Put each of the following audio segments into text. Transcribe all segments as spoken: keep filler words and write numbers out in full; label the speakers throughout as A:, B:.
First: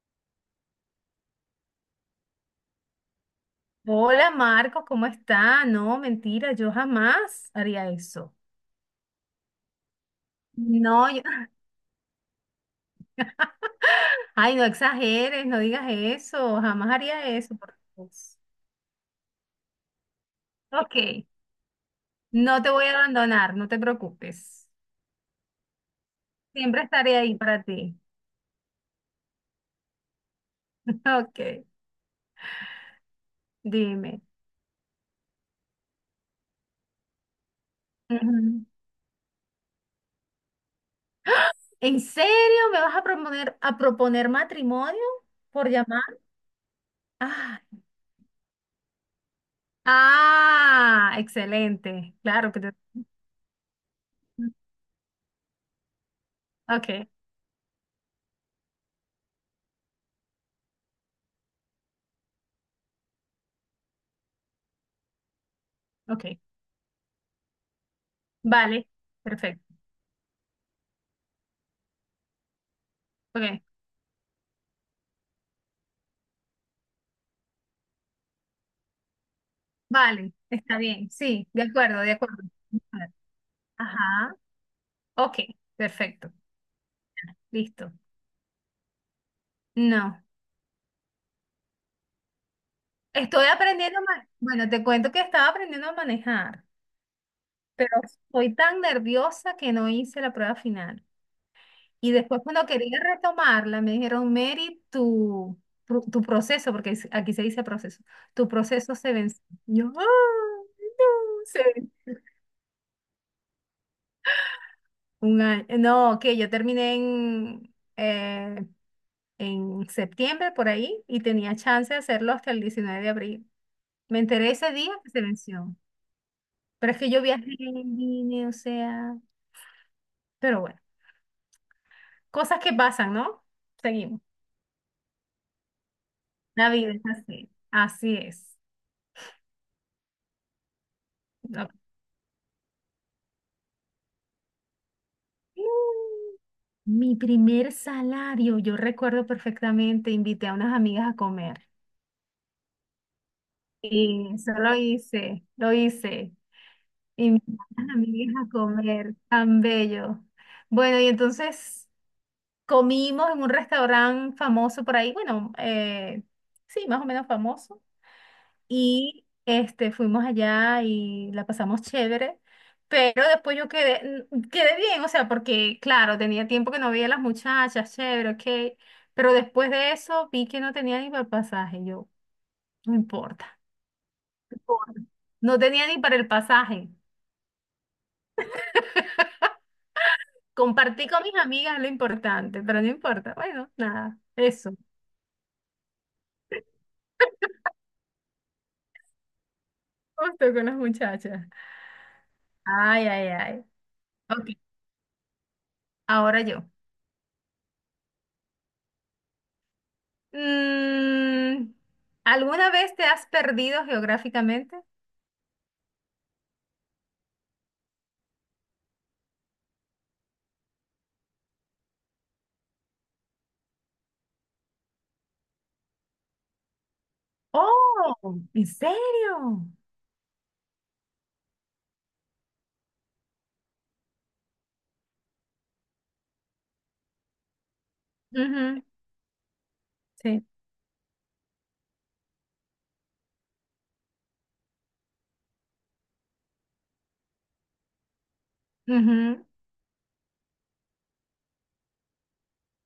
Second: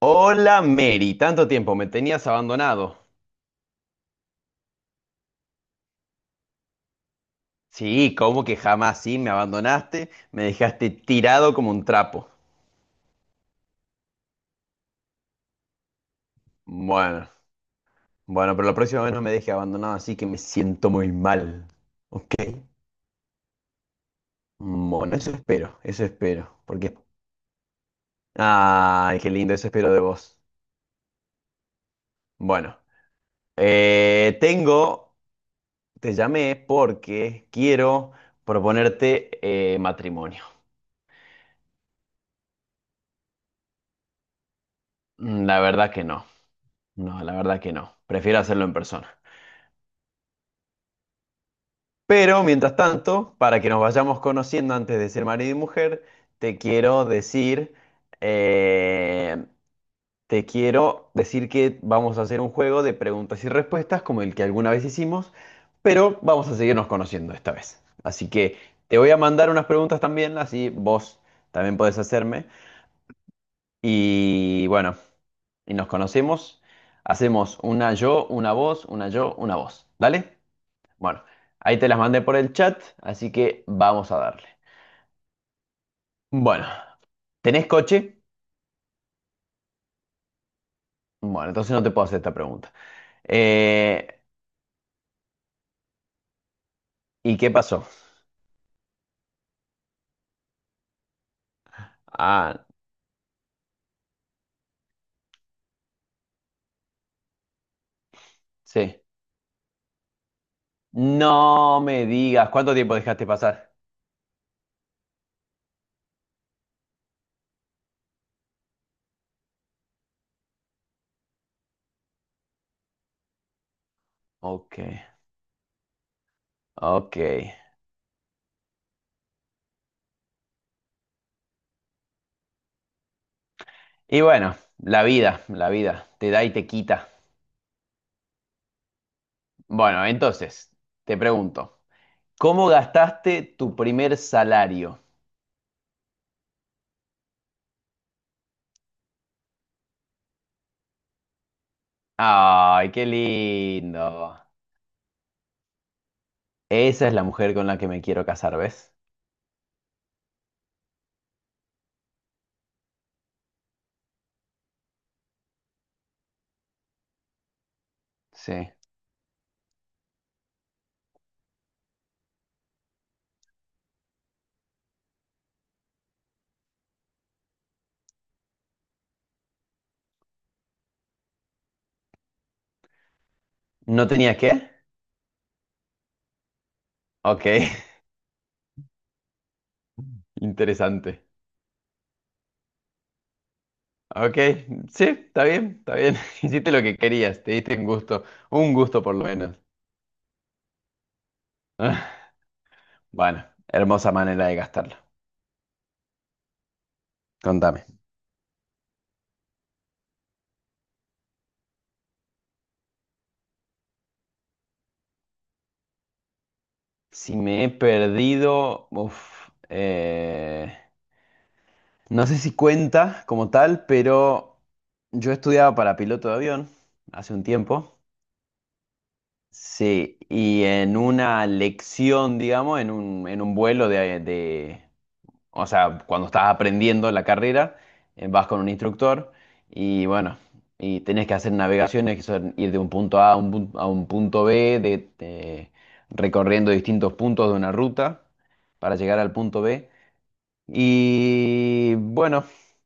A: Hola Mary, tanto tiempo, me tenías abandonado.
B: Hola Marcos, ¿cómo está? No, mentira, yo jamás haría
A: Sí,
B: eso.
A: ¿cómo que jamás sí me abandonaste? Me dejaste
B: No, yo-
A: tirado como un trapo.
B: Ay, no exageres, no digas eso, jamás
A: Bueno,
B: haría eso. Por Dios.
A: bueno, pero la próxima vez no me dejes abandonado, así que me siento muy
B: Ok,
A: mal. ¿Ok?
B: no te voy a abandonar, no te preocupes.
A: Bueno, eso espero, eso espero.
B: Siempre
A: Porque...
B: estaré ahí para ti.
A: Ay, qué lindo, eso espero de vos.
B: Ok,
A: Bueno,
B: dime.
A: eh, tengo, te llamé porque quiero
B: Ujú.
A: proponerte eh, matrimonio.
B: ¿En serio me vas a proponer, a proponer matrimonio
A: Mm, la
B: por
A: verdad que
B: llamar?
A: no, no, la verdad
B: Ah,
A: que no. Prefiero hacerlo en persona.
B: ah, excelente.
A: Pero
B: Claro que te...
A: mientras tanto, para que nos vayamos conociendo antes de ser marido y mujer, te quiero
B: Ok,
A: decir, eh, te quiero decir que vamos a hacer un juego de preguntas y respuestas como el que alguna vez hicimos, pero
B: ok.
A: vamos a seguirnos conociendo esta vez. Así que
B: Vale,
A: te voy a mandar unas
B: perfecto.
A: preguntas también, así vos también podés hacerme.
B: Ok,
A: Y bueno, y nos conocemos. Hacemos una yo, una vos, una yo, una vos.
B: vale,
A: ¿Dale?
B: está bien,
A: Bueno,
B: sí, de
A: ahí te las
B: acuerdo, de
A: mandé por
B: acuerdo.
A: el chat, así que vamos a
B: Ajá,
A: darle.
B: ok, perfecto,
A: Bueno, ¿tenés
B: listo.
A: coche?
B: No,
A: Bueno, entonces no te puedo hacer esta pregunta.
B: estoy aprendiendo a
A: Eh,
B: manejar. Bueno, te cuento que estaba aprendiendo a manejar,
A: ¿y qué pasó?
B: pero estoy tan nerviosa que no hice la prueba final. Y después
A: Ah,
B: cuando quería retomarla, me dijeron, Mary, tu, pro- tu proceso, porque es- aquí se dice proceso, tu proceso
A: sí.
B: se venció. Yo, "Ah, no, se
A: No me
B: venció".
A: digas, ¿cuánto tiempo dejaste pasar?
B: Un año. No, que yo terminé en... eh, en septiembre por ahí y tenía chance de hacerlo hasta el diecinueve de abril. Me enteré ese
A: Ok,
B: día que se venció, pero es que
A: ok.
B: yo viajé, vine, o sea, pero bueno, cosas que pasan, ¿no?
A: Y
B: Seguimos.
A: bueno, la vida, la vida, te da y te
B: La vida es
A: quita.
B: así, así es.
A: Bueno, entonces, te
B: Ok.
A: pregunto, ¿cómo gastaste tu primer salario?
B: Mi primer salario, yo recuerdo perfectamente, invité a unas amigas a comer.
A: Ay, qué
B: Y
A: lindo.
B: eso lo hice, lo hice.
A: Esa es la
B: Invité
A: mujer con la
B: a
A: que
B: unas
A: me quiero
B: amigas a
A: casar, ¿ves?
B: comer, tan bello. Bueno, y entonces comimos en un restaurante famoso por ahí, bueno, eh, sí, más o menos famoso.
A: Sí.
B: Y este, fuimos allá y la pasamos chévere. Pero después yo quedé, mm, quedé bien, o sea, porque claro, tenía tiempo que no veía a las muchachas, chévere, ok. Pero después de eso vi que no tenía ni para el pasaje, yo, no importa.
A: ¿No tenía
B: No
A: qué?
B: importa. No tenía ni para el pasaje.
A: Ok,
B: Compartí con
A: interesante.
B: mis amigas lo importante, pero no importa. Bueno, nada,
A: Ok,
B: eso.
A: sí, está bien, está bien. Hiciste lo que querías, te diste un gusto, un gusto por lo menos.
B: Justo con las muchachas.
A: Ah,
B: Ay, ay,
A: bueno,
B: ay.
A: hermosa manera
B: Ok,
A: de gastarlo.
B: ahora yo.
A: Contame.
B: Mm, ¿alguna vez te has perdido geográficamente?
A: Si me he perdido, uf, eh, no sé si cuenta como tal, pero yo estudiaba para piloto de avión hace un tiempo.
B: Oh, ¿en serio?
A: Sí, y en una lección, digamos, en un, en un vuelo de, de, o sea, cuando estás aprendiendo la carrera, eh, vas con un
B: Ujú,
A: instructor y bueno,
B: sí.
A: y tenés que hacer navegaciones, que son ir de un punto A a un, pun- a un punto B, de, de- recorriendo distintos puntos de una ruta para llegar al
B: Ujú,
A: punto B. Y bueno,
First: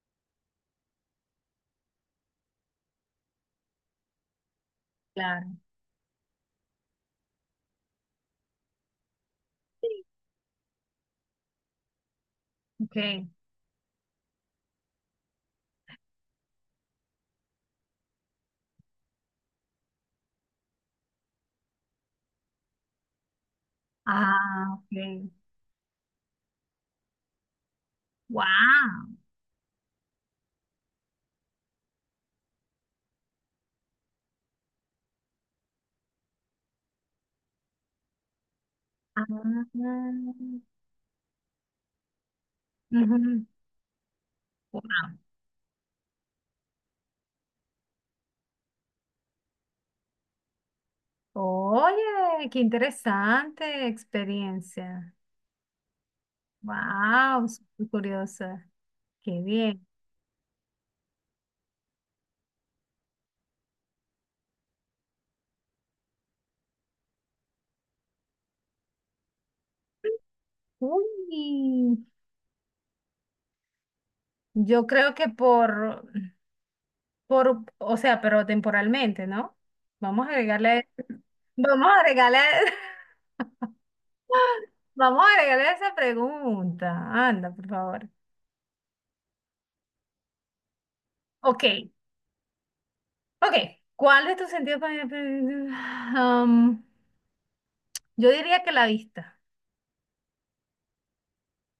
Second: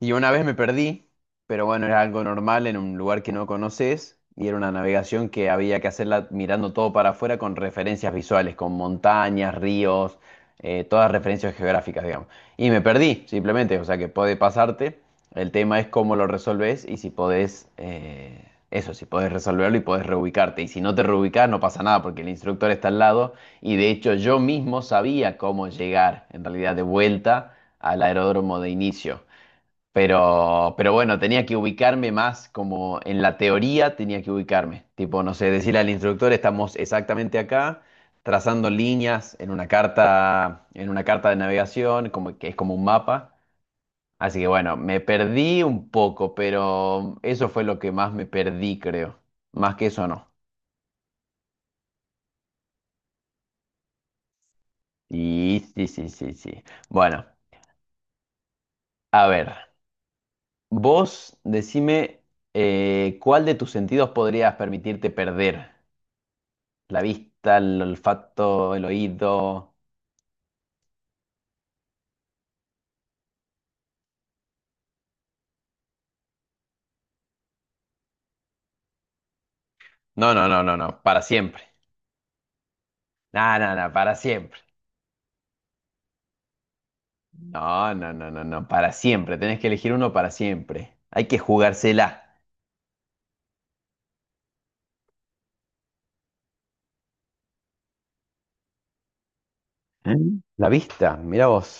A: y una vez me perdí, pero bueno, era algo normal en un lugar que no conoces y era una navegación que
B: claro.
A: había que hacerla mirando todo para afuera con referencias visuales, con montañas, ríos, eh, todas referencias geográficas, digamos. Y me
B: Ok.
A: perdí, simplemente, o sea que puede pasarte. El tema es cómo lo resolves y si podés, eh, eso, si podés resolverlo y podés reubicarte. Y si no te reubicás, no pasa nada porque el instructor está al lado y de hecho yo
B: Ah,
A: mismo
B: ok.
A: sabía cómo llegar en realidad de vuelta al aeródromo de
B: Wow.
A: inicio. Pero, pero bueno, tenía que ubicarme más como en la teoría tenía que ubicarme. Tipo, no sé, decirle al instructor, estamos exactamente acá, trazando líneas en una
B: Ah,
A: carta, en una carta de navegación, como que es como un mapa.
B: ujú.
A: Así que bueno,
B: Wow.
A: me perdí un poco, pero eso fue lo que más me perdí, creo. Más que eso no.
B: Oye, qué interesante experiencia.
A: Y sí, sí, sí, sí. Bueno,
B: Wow, súper curiosa.
A: a
B: Qué
A: ver.
B: bien.
A: Vos decime eh, cuál de tus sentidos podrías permitirte perder. La vista, el olfato, el oído.
B: Uy, yo creo que por Por, o sea, pero temporalmente, ¿no? Vamos a
A: No, no, no, no,
B: agregarle,
A: no, para siempre.
B: vamos a agregarle,
A: No, no, no, para siempre.
B: vamos a agregarle esa pregunta. Anda, por
A: No,
B: favor.
A: no, no, no, no, para siempre. Tenés que elegir uno para siempre. Hay que
B: Ok,
A: jugársela.
B: ok. ¿Cuál de tus sentidos? Para para- Am, yo diría que la vista,
A: Mm. La vista, mira vos.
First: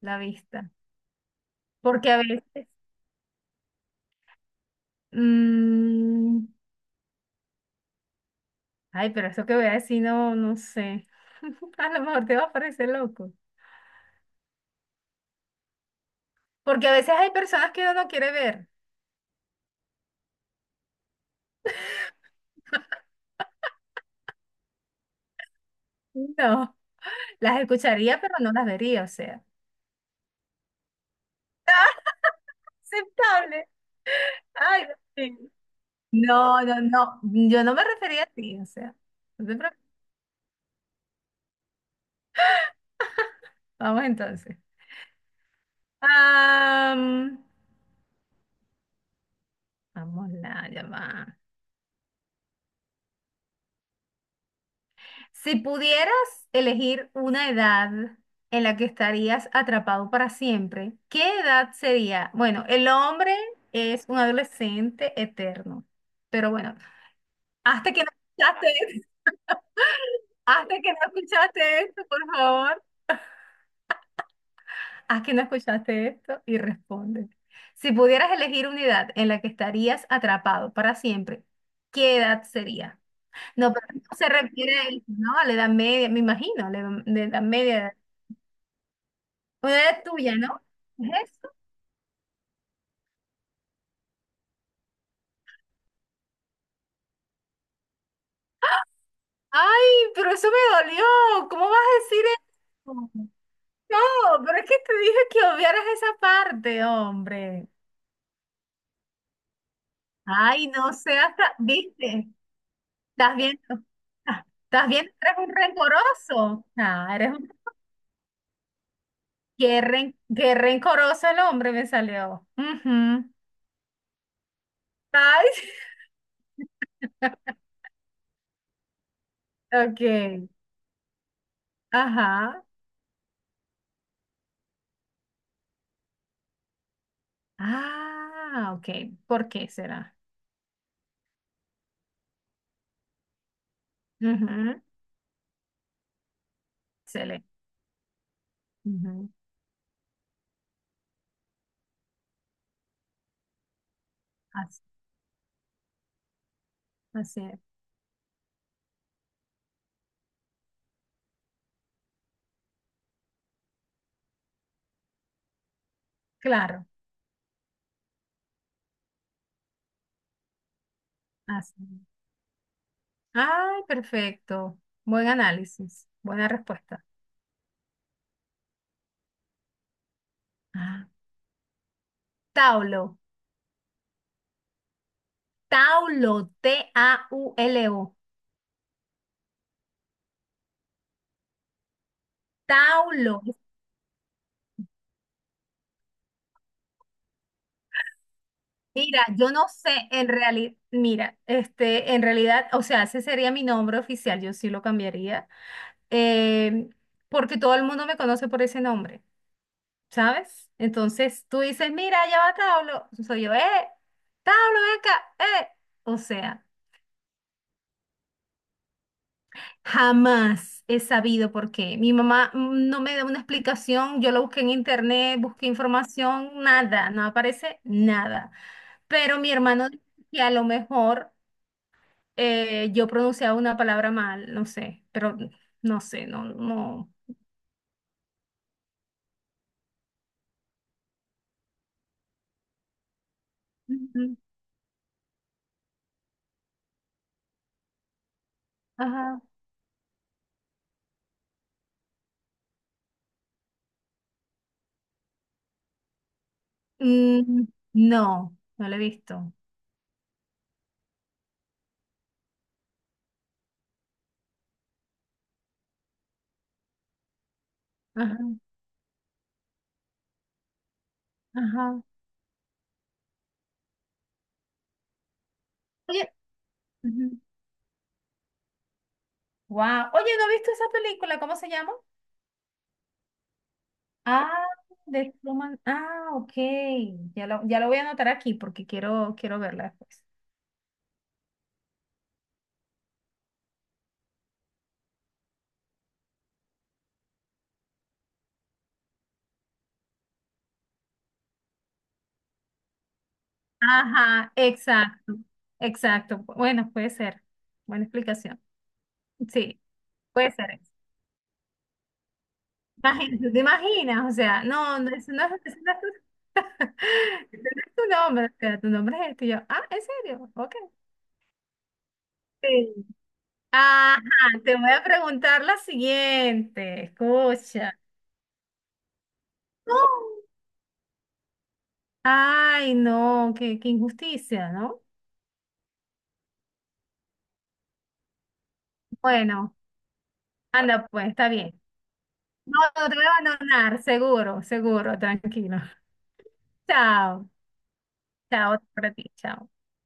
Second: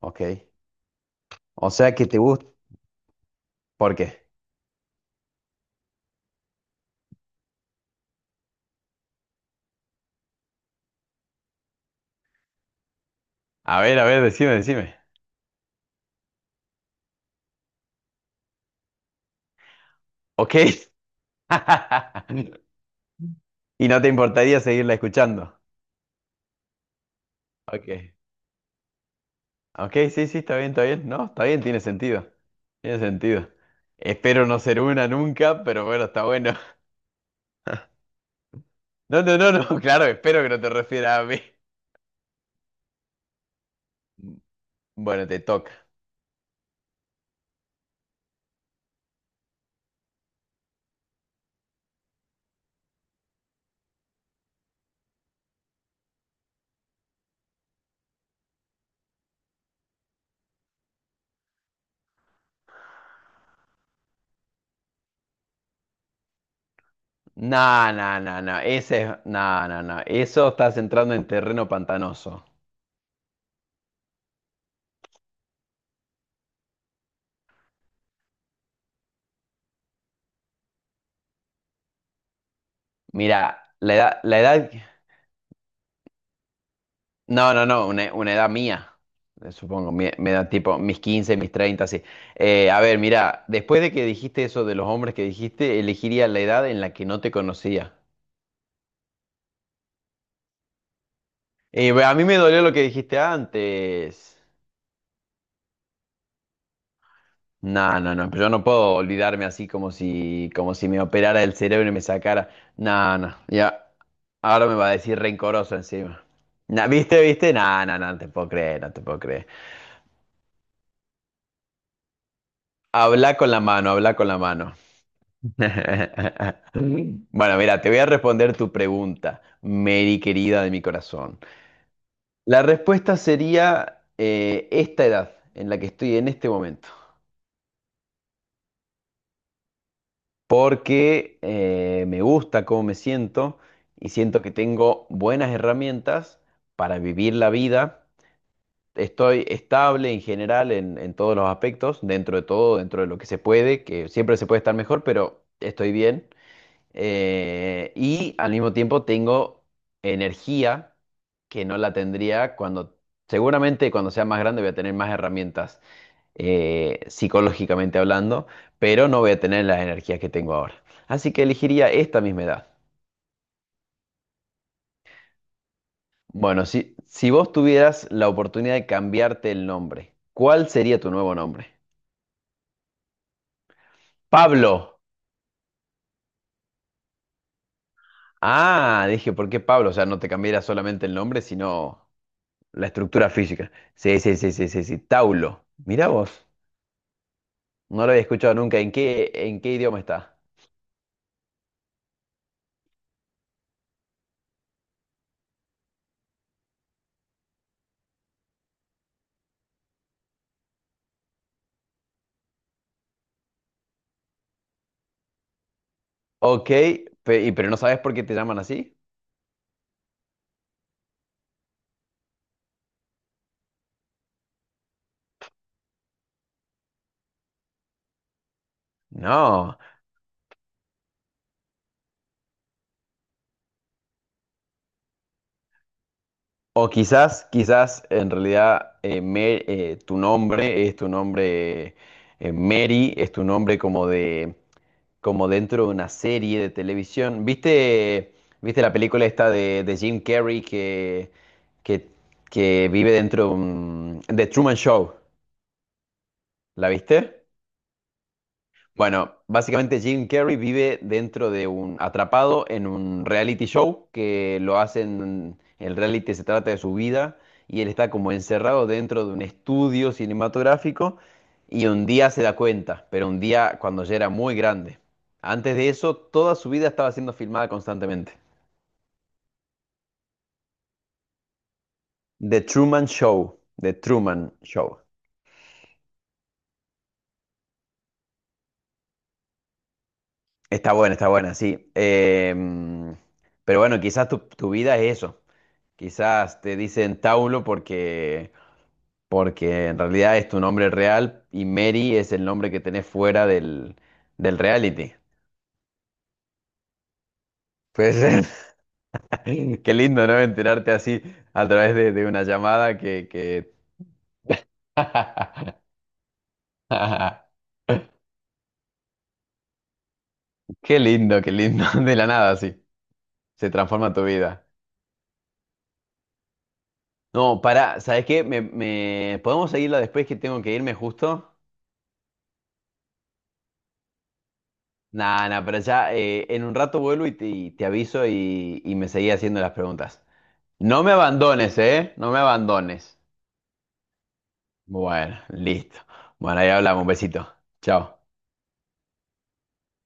B: la
A: Ok.
B: vista.
A: O sea que
B: Porque
A: te
B: a
A: gusta.
B: veces,
A: ¿Por qué?
B: mm, ay, pero eso que voy a decir, no, no sé. A lo mejor te va a parecer loco.
A: A ver, a ver, decime, decime.
B: Porque a veces hay personas que uno no quiere ver.
A: Ok. Y no te importaría seguirla escuchando.
B: No. Las
A: Ok.
B: escucharía, pero no las vería, o sea.
A: Ok, sí, sí, está bien, está bien. No, está bien, tiene sentido. Tiene sentido.
B: Aceptable.
A: Espero no ser
B: Ay,
A: una
B: Dios.
A: nunca, pero bueno, está bueno.
B: No, no, no. Yo no me refería a ti, o sea.
A: No, no,
B: No
A: no,
B: te
A: no,
B: preocupes.
A: claro, espero que no te refieras a mí.
B: Vamos entonces.
A: Bueno, te toca.
B: Am, Vamos la llamada. Si pudieras elegir una edad en la que estarías atrapado para siempre, ¿qué edad sería? Bueno, el hombre es un adolescente eterno. Pero bueno,
A: No,
B: hasta que no
A: no, no, no,
B: escuchaste,
A: ese es... No, no, no, eso
B: hasta
A: estás
B: que no
A: entrando en terreno
B: escuchaste esto, por
A: pantanoso.
B: favor. Aquí no escuchaste esto y responde. Si pudieras elegir unidad en la que estarías atrapado para siempre, ¿qué edad sería?
A: Mira,
B: No, pero
A: la
B: no
A: edad,
B: se
A: la edad...
B: refiere a eso, ¿no? A la edad media, me imagino, a la edad de edad
A: No, no, no,
B: media.
A: una, una edad mía, eh,
B: Una
A: supongo,
B: edad
A: mi, me
B: tuya,
A: da
B: ¿no?
A: tipo mis
B: ¿Es
A: quince, mis
B: eso?
A: treinta, así. Eh, a ver, mira, después de que dijiste eso de los hombres que dijiste, elegiría la edad en la que no te conocía.
B: Ay, pero eso me dolió. ¿Cómo vas
A: Eh,
B: a
A: a mí
B: decir
A: me dolió lo que
B: eso?
A: dijiste antes.
B: No, pero es que te dije que obviaras esa parte, hombre.
A: No, no, no, pero yo no puedo olvidarme así como si,
B: Ay,
A: como si
B: no
A: me
B: seas,
A: operara
B: tan-
A: el cerebro y me
B: ¿viste?
A: sacara. No,
B: ¿Estás
A: no,
B: viendo?
A: ya.
B: Ah,
A: Ahora me
B: ¿estás
A: va a
B: viendo?
A: decir
B: Eres un
A: rencoroso encima.
B: rencoroso.
A: Nah,
B: Ah,
A: ¿viste,
B: eres un...
A: viste? No, no, no, no te puedo creer, no te puedo creer.
B: Qué, ren- qué rencoroso el hombre me salió. Ujú.
A: Habla con la mano, habla con la mano.
B: Ay,
A: Bueno, mira, te voy a responder tu pregunta,
B: ok.
A: Mary querida de mi corazón. La
B: Ajá.
A: respuesta sería eh, esta edad en la que estoy en este momento.
B: Ah, ok. ¿Por qué será?
A: Porque eh, me gusta cómo me siento y siento que
B: Ujú.
A: tengo buenas herramientas para vivir
B: Excelente.
A: la vida.
B: Ujú.
A: Estoy estable en general en, en todos los aspectos, dentro de todo, dentro de lo que se puede, que siempre se puede estar
B: Así,
A: mejor, pero estoy bien.
B: así es.
A: Eh, y al mismo tiempo tengo energía que no la tendría cuando, seguramente cuando sea más grande voy a tener más herramientas
B: Claro.
A: eh, psicológicamente hablando, pero no voy a tener las energías que tengo ahora. Así que
B: Así.
A: elegiría esta misma edad.
B: Ay, perfecto. Buen análisis. Buena
A: Bueno, si,
B: respuesta.
A: si vos tuvieras la oportunidad de cambiarte el nombre, ¿cuál sería
B: Ah,
A: tu nuevo nombre?
B: Taulo.
A: Pablo.
B: Taulo. T A U L O.
A: Ah, dije, ¿por qué Pablo? O sea, no te cambiaría solamente el nombre, sino la estructura
B: Taulo.
A: física. Sí, sí, sí, sí, sí, sí. Taulo. Mirá vos. No lo había escuchado nunca. ¿En
B: Mira,
A: qué,
B: yo
A: ¿en
B: no
A: qué
B: sé,
A: idioma
B: en
A: está?
B: realidad, mira, este, en realidad, o sea, ese sería mi nombre oficial, yo sí lo cambiaría, eh, porque todo el mundo me conoce por ese nombre, ¿sabes? Entonces tú dices, mira, ya va Tablo, soy yo, eh, Tablo, ven acá, eh. O sea,
A: Ok, pe- y- pero ¿no sabes por qué te llaman así?
B: jamás he sabido por qué. Mi mamá mm, no me da una explicación, yo lo busqué en internet, busqué información, nada, no aparece nada. Pero mi
A: No.
B: hermano, dice que a lo mejor eh, yo pronunciaba una palabra mal, no sé, pero no sé, no,
A: O
B: no.
A: quizás, quizás en realidad eh, Mer- eh, tu nombre es tu nombre eh, Mary, es tu nombre como
B: Mm.
A: de como dentro de una serie de televisión. ¿Viste, viste la película
B: Ajá.
A: esta de, de Jim Carrey que, que, que vive dentro de un- de Truman Show? ¿La viste?
B: Mm, no, no la he
A: Bueno,
B: visto.
A: básicamente Jim Carrey vive dentro de un, atrapado en un reality show que lo hacen, el reality se trata de su vida y él está como
B: Ajá,
A: encerrado dentro de un estudio cinematográfico y
B: ajá.
A: un día se da cuenta, pero un día cuando ya era muy grande. Antes de eso,
B: Oye,
A: toda su vida estaba siendo filmada constantemente.
B: wow. Oye, ¿no he visto esa película? ¿Cómo se llama?
A: The Truman Show, The Truman
B: Ah,
A: Show.
B: de Truman. Ah, ok. Ya lo, ya lo voy a anotar aquí porque quiero, quiero verla después.
A: Está buena, está buena, sí. Em, pero bueno, quizás tu, tu vida es eso. Quizás te dicen Taulo porque, porque en realidad es tu nombre real y Mary es el nombre que tenés fuera del,
B: Ajá,
A: del reality.
B: exacto, exacto. Bueno, puede ser. Buena
A: Pues
B: explicación. Sí,
A: qué lindo, ¿no?
B: puede ser.
A: Enterarte así a través de, de una llamada que,
B: Imagínate, ¿tú te
A: que...
B: imaginas? O sea, no, no, eso no es, eso no es tu, ese no es tu nombre, o sea, tu nombre es este. Y yo, ah, ¿en serio? Ok.
A: Qué lindo, qué lindo. De la nada, sí.
B: Sí.
A: Se transforma
B: Ajá,
A: tu vida.
B: te voy a preguntar la siguiente.
A: No,
B: Escucha.
A: pará, ¿sabes qué? Me, me- ¿Podemos seguirla
B: No.
A: después que tengo que irme justo?
B: Ay, no, qué, qué injusticia, ¿no?
A: Nada, nada, pero ya eh, en un rato vuelvo y te, y te aviso y, y me seguí haciendo las
B: Bueno,
A: preguntas. No
B: anda
A: me
B: pues, está
A: abandones,
B: bien.
A: ¿eh? No me
B: No, no te
A: abandones.
B: voy a abandonar, seguro, seguro,
A: Bueno,
B: tranquilo.
A: listo. Bueno, ahí hablamos. Un besito.
B: Chao,
A: Chao.
B: chao para ti, chao.